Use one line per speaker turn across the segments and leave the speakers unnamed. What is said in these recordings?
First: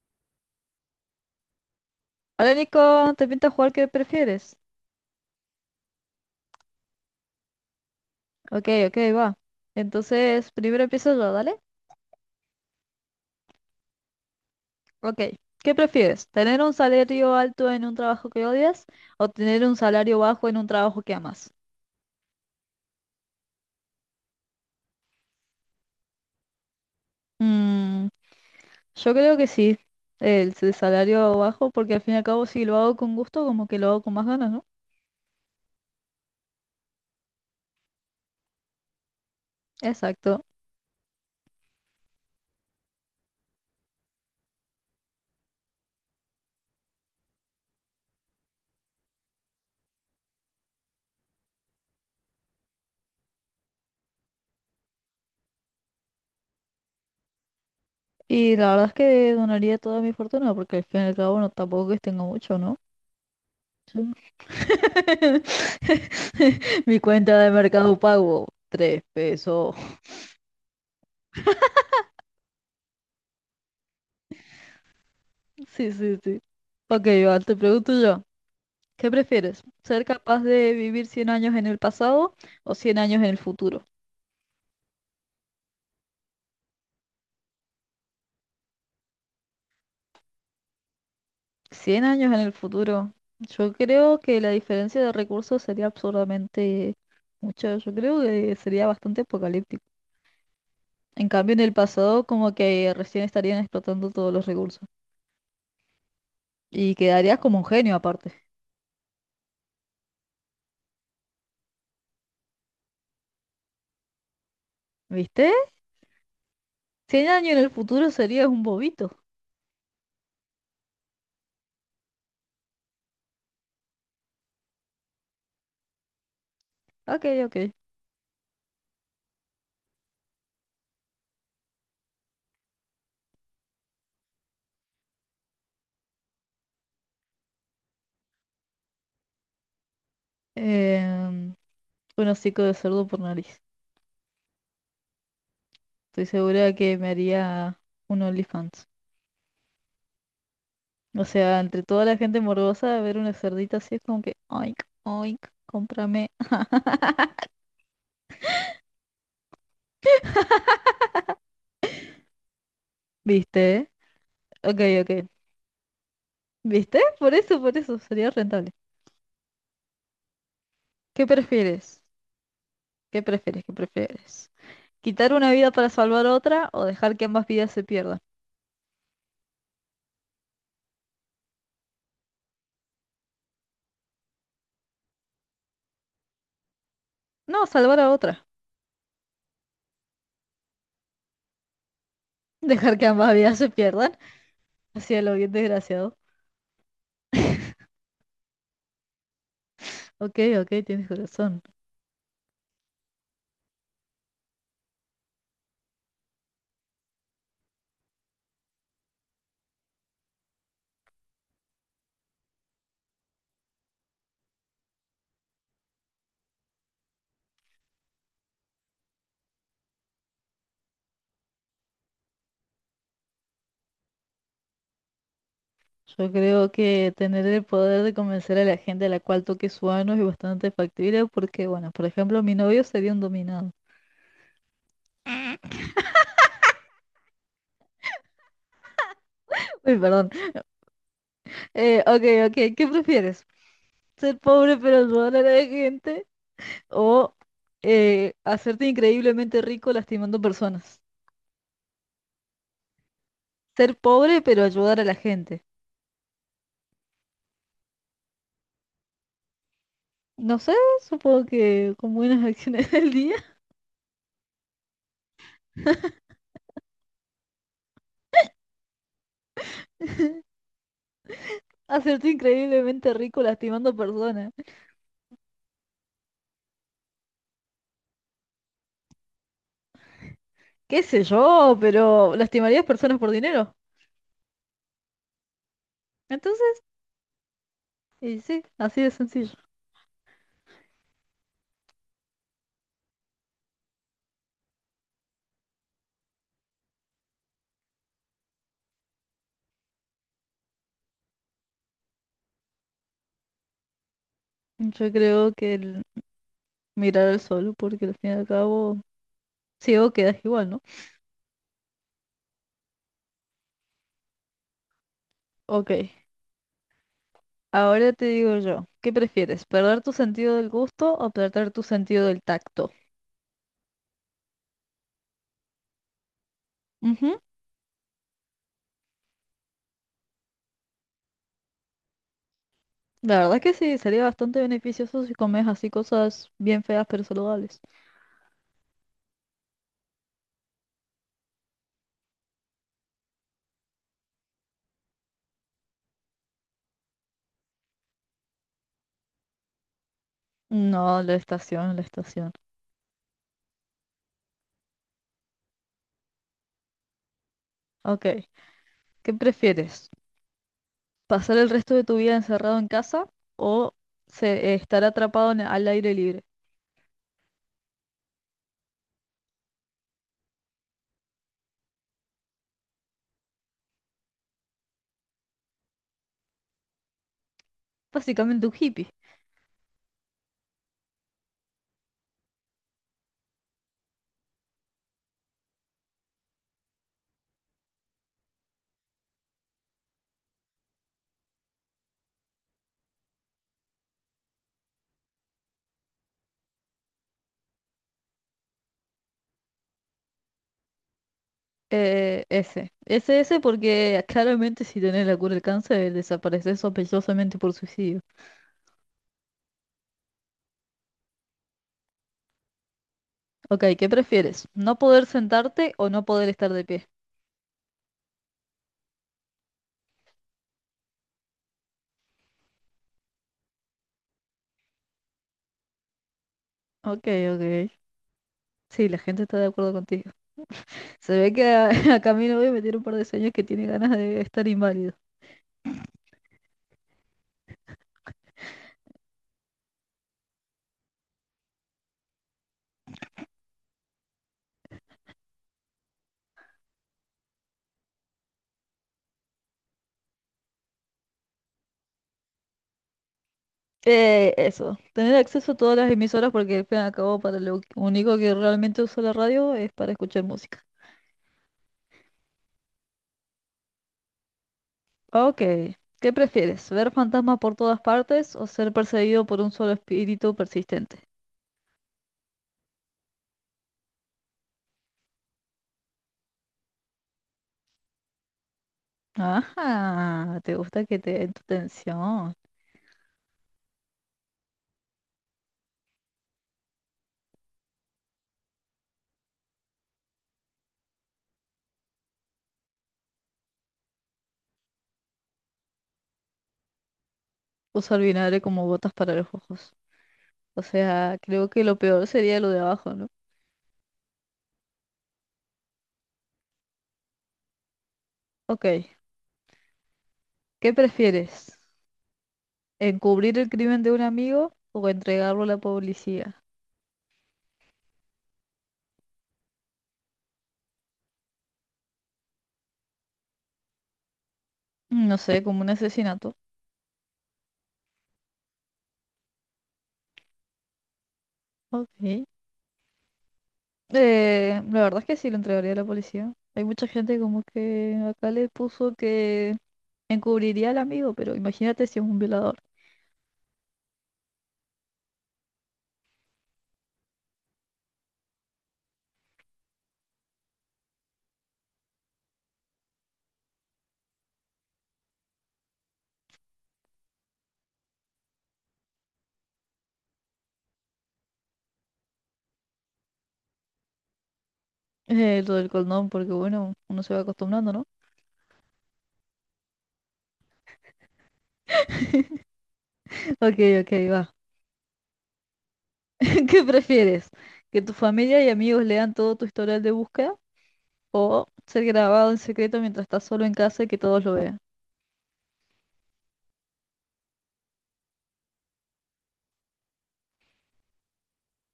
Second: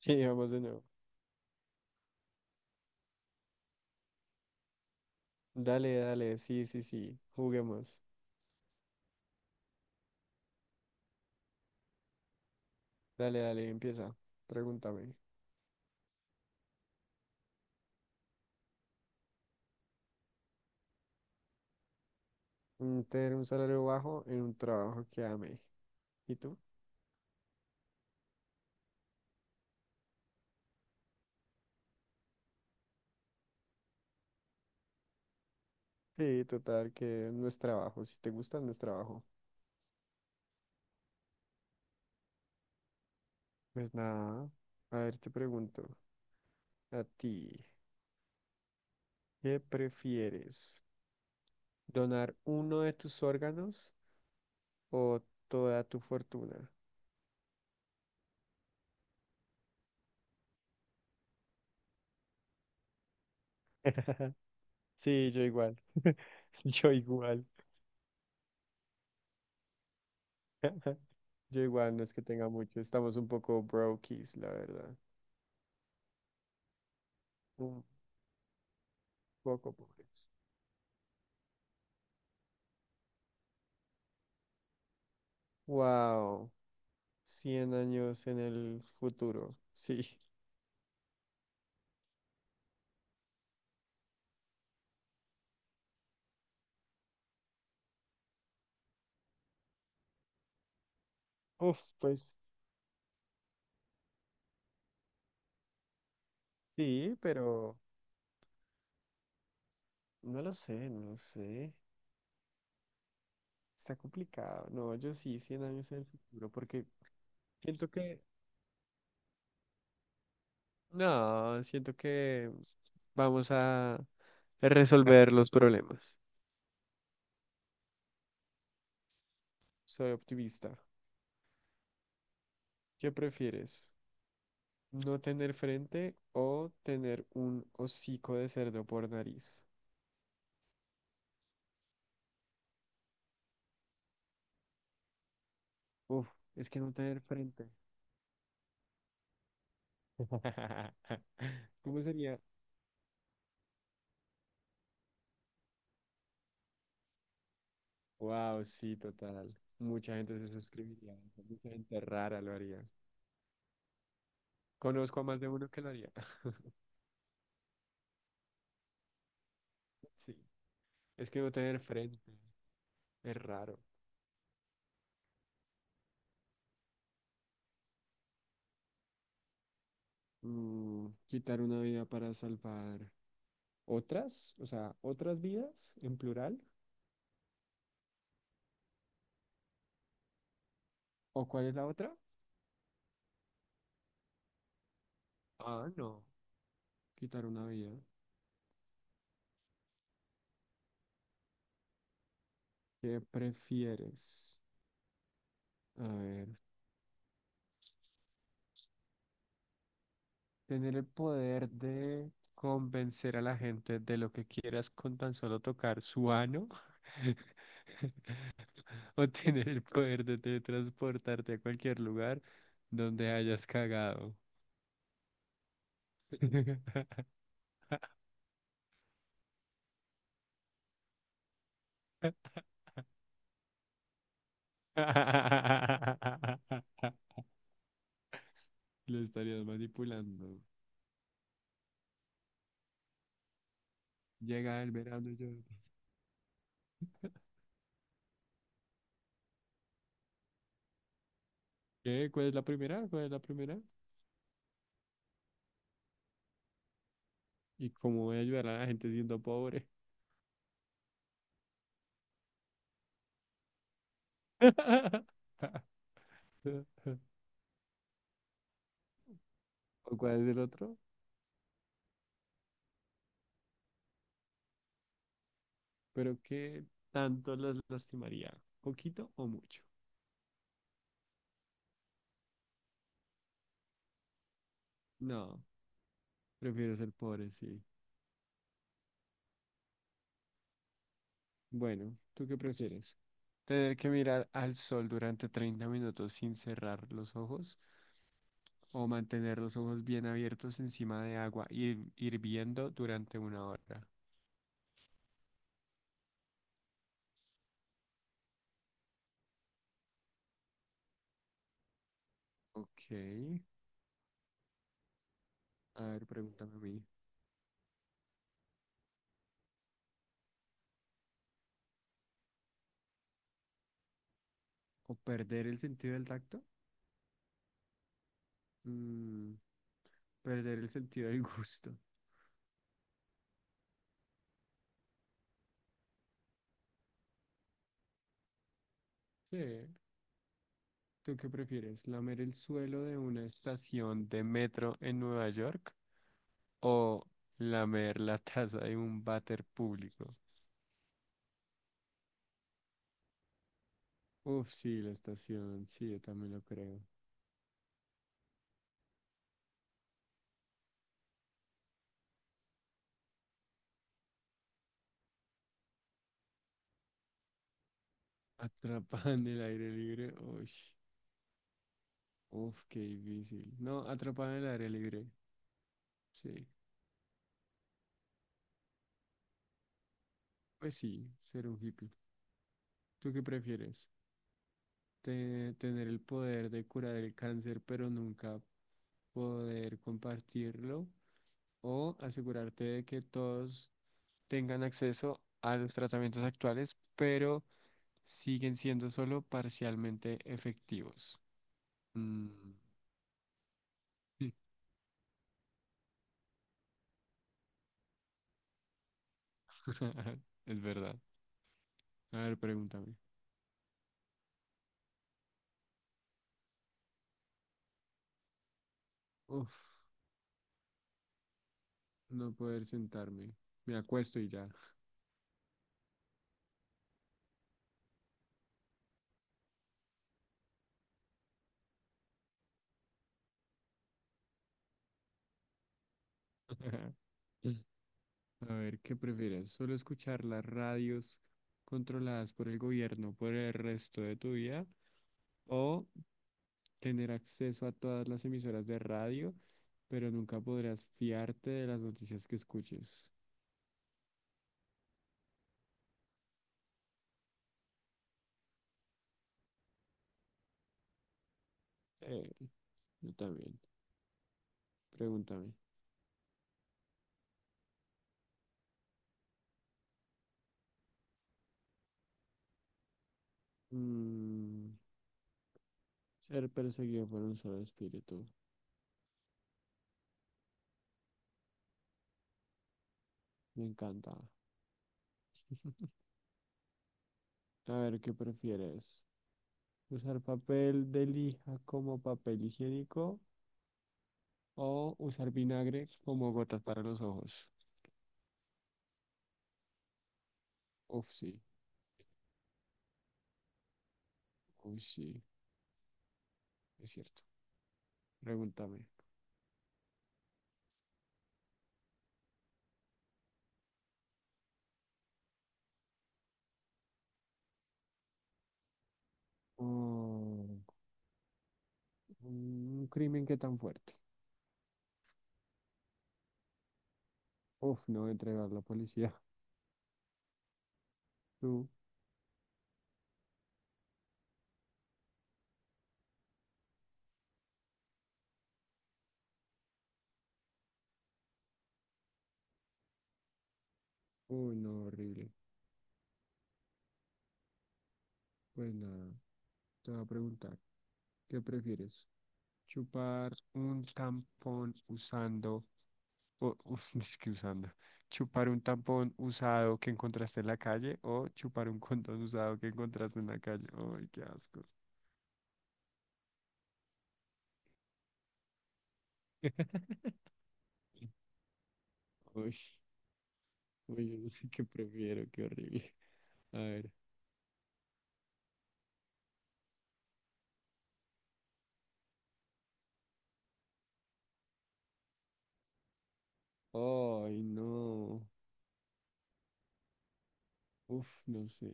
Sí, vamos de nuevo.
Hola Nico, ¿te pinta jugar qué prefieres?
Dale, dale, sí, sí, sí, juguemos.
Ok, ok, va. Entonces, primero empiezo yo, ¿dale?
Dale, dale, empieza. Pregúntame.
Ok, ¿qué prefieres? ¿Tener un salario alto en un trabajo que odias o tener un salario bajo en un trabajo que amas?
Tener un salario bajo en un trabajo que ame. ¿Y tú?
Mm, yo creo que sí, salario bajo, porque al fin y al cabo si lo hago con gusto, como que lo hago con más ganas, ¿no?
Sí, total, que no es trabajo. Si te gusta, no es trabajo.
Exacto.
Pues nada. A ver, te pregunto. A ti, ¿qué prefieres? ¿Donar uno de tus órganos o toda tu fortuna?
Y la verdad es que donaría toda mi fortuna, porque al fin y al cabo no, tampoco es que tengo mucho, ¿no?
Sí, yo igual. Yo
Mi cuenta
igual.
de Mercado Pago, 3 pesos.
Yo igual no es que tenga mucho, estamos un poco brokies, la verdad.
Sí, sí, sí. Ok, Iván, te
Un
pregunto yo, ¿qué prefieres?
poco
¿Ser
pobres.
capaz de vivir 100 años en el pasado o 100 años en el futuro?
Wow, 100 años en el futuro. Sí.
100 años en el futuro. Yo creo que la diferencia de recursos sería absurdamente mucha. Yo creo que sería bastante apocalíptico. En cambio, en el
Uf,
pasado,
pues
como que recién estarían explotando todos los recursos. Y
sí,
quedarías como un
pero
genio aparte.
no lo sé, no sé. Está complicado. No, yo sí,
¿Viste?
100 años en el futuro, porque
100 años en el
siento
futuro
que,
serías un bobito.
no, siento que vamos a resolver los problemas.
Ok, ok.
Soy optimista. ¿Qué prefieres? No tener frente o tener un hocico de cerdo por nariz.
Em, un hocico de cerdo por nariz. Estoy
Uf, es
segura
que no
que me
tener frente.
haría un OnlyFans. O sea, entre
¿Cómo
toda la
sería?
gente morbosa, ver una cerdita así es como que, oink, oink, cómprame.
Wow, sí, total. Mucha gente se suscribiría. Mucha gente rara lo haría.
¿Viste? Ok,
Conozco a
ok.
más de uno que lo haría.
¿Viste? Por eso, sería rentable.
Sí,
¿Qué
es que no tener
prefieres?
frente es
¿Qué
raro.
prefieres? ¿Quitar una vida para salvar otra o dejar que ambas vidas se pierdan?
Quitar una vida para salvar otras, o sea, otras vidas en plural.
No, salvar a otra.
¿O cuál es la otra?
Dejar que ambas vidas se pierdan. Así a lo bien
Ah, no,
desgraciado.
quitar una vida.
Ok, ok, tienes corazón.
¿Qué prefieres? A ver, tener el poder de convencer a la gente de lo que quieras con tan solo tocar su ano. O tener el poder de teletransportarte a cualquier lugar donde hayas cagado.
Yo creo que tener el poder de convencer a la gente a la cual toque su ano es bastante factible porque, bueno, por ejemplo, mi novio sería un dominado.
Lo estarías
Uy, perdón.
manipulando.
Ok, ok, ¿qué prefieres? ¿Ser pobre
Llega el
pero
verano
ayudar
y
a
yo.
la gente o hacerte increíblemente rico lastimando personas?
¿Qué? ¿Cuál es la primera? ¿Cuál es la primera?
Ser pobre pero ayudar a la gente.
¿Y cómo voy a ayudar a la gente siendo pobre?
No sé, supongo que con buenas acciones del día,
¿O cuál es el otro?
hacerte increíblemente rico lastimando personas.
Pero ¿qué tanto las lastimaría? ¿Poquito o mucho?
Qué sé yo, pero lastimarías personas por dinero.
No,
Entonces,
prefiero ser pobre, sí.
y sí, así de sencillo.
Bueno, ¿tú qué prefieres? ¿Tener que mirar al sol durante 30 minutos sin cerrar los ojos o mantener los ojos bien abiertos encima de agua hirviendo durante una hora?
Yo creo que el mirar al sol, porque al fin y al cabo, ciego quedas igual, ¿no?
Ok,
Ok,
a ver, pregúntame a mí.
ahora te digo yo, ¿qué prefieres? ¿Perder tu sentido del gusto o perder tu sentido del tacto?
¿O perder el sentido del tacto?
Ujú.
Mm, Perder el sentido del gusto.
La verdad es que sí, sería bastante beneficioso si comes así cosas bien feas pero saludables.
Sí. ¿Tú qué prefieres? ¿Lamer el suelo de una estación de metro en Nueva York o lamer la taza de un váter público?
No, la estación, la estación.
Uf, sí, la estación, sí, yo también lo creo.
Ok, ¿qué prefieres? ¿Pasar el resto de tu vida encerrado en casa o estar atrapado al aire libre?
Atrapada en el aire libre, uy, uf, qué difícil. No, atrapada en el aire libre, sí.
Básicamente un hippie.
Pues sí, ser un hippie. ¿Tú qué prefieres? ¿Tener el poder de curar el cáncer pero nunca poder compartirlo? ¿O asegurarte de que todos tengan acceso a los tratamientos actuales, pero siguen siendo solo parcialmente efectivos. Mm,
Ese. Ese, ese porque
sí,
claramente si tenés la cura del cáncer desapareces sospechosamente por suicidio.
es verdad. A ver, pregúntame.
Ok, ¿qué prefieres? ¿No poder sentarte o no poder estar de pie?
Uf, no poder sentarme. Me acuesto y ya.
Ok, ok. Sí, la gente está de acuerdo contigo. Se ve que a, a Camilo hoy me tiene un par de sueños que tiene ganas de estar inválido.
A ver, ¿qué prefieres? ¿Solo escuchar las radios controladas por el gobierno por el resto de tu vida? ¿O tener acceso a todas las emisoras de radio, pero nunca podrás fiarte de las noticias que escuches?
Eso, tener acceso a todas las emisoras porque al fin y al cabo para lo único que realmente uso la radio es para escuchar música.
Eh, yo también.
Ah, ok,
Pregúntame.
¿qué prefieres? ¿Ver fantasmas por todas partes o ser perseguido por un solo espíritu persistente?
Mm, Ser perseguido por un solo espíritu.
Ajá, te gusta que te den tu atención.
Me encanta. A ver, ¿qué prefieres? ¿Usar papel de lija como papel higiénico o usar vinagre como gotas para los ojos?
Usar vinagre como botas para los ojos. O
Uf,
sea,
sí.
creo que lo peor sería lo de abajo, ¿no?
Uy, sí. Es cierto.
Ok,
Pregúntame.
¿qué prefieres? ¿Encubrir el crimen de un amigo o entregarlo a la policía?
Oh, un crimen que tan fuerte.
No sé, como un asesinato.
Uf, no entregar a la policía. Tú.
Ok. La verdad es que sí lo entregaría a la policía. Hay mucha gente como que acá le puso que encubriría al amigo, pero imagínate si es un violador.
Uy, no, horrible. Pues nada, te voy a preguntar, ¿qué prefieres? Chupar un tampón usando, es que usando, chupar un tampón usado que encontraste en la calle o chupar un condón usado que encontraste en la calle. Ay, qué asco.
Lo del condón, porque bueno, uno se va acostumbrando, ¿no?
Uy,
Ok, ok,
uy, yo no
va.
sé qué prefiero, qué horrible. A
¿Qué
ver.
prefieres? ¿Que tu familia y amigos lean todo tu historial de búsqueda? ¿O ser grabado en secreto mientras estás solo en casa y que todos lo vean?
Ay, no. Uf, no sé.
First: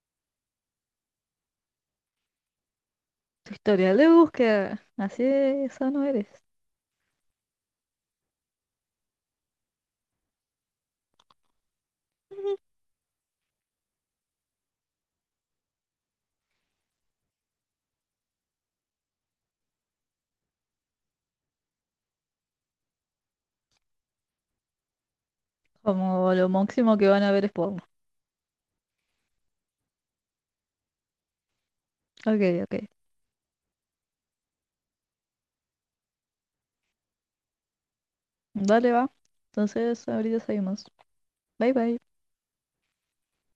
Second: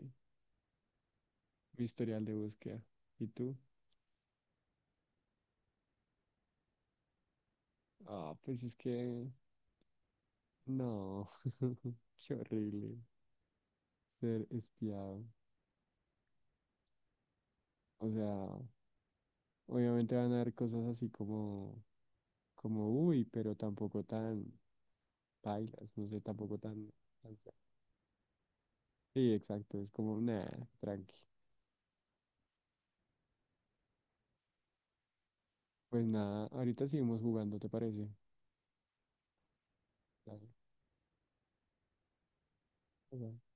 Mi historial de búsqueda. ¿Y
Tu
tú?
historial de búsqueda. Así de sano eres.
Ah, pues es que no. Qué horrible ser espiado. O sea. Obviamente van a haber cosas así como, uy, pero tampoco tan bailas, no sé,
Como lo
tampoco tan...
máximo que van a
tan
ver es
fea".
porno.
Sí, exacto, es como, nada, tranqui.
Ok, ok.
Pues nada, ahorita seguimos jugando, ¿te parece?
Dale, va. Entonces, ahorita
Dale,
seguimos. Bye bye.
bye.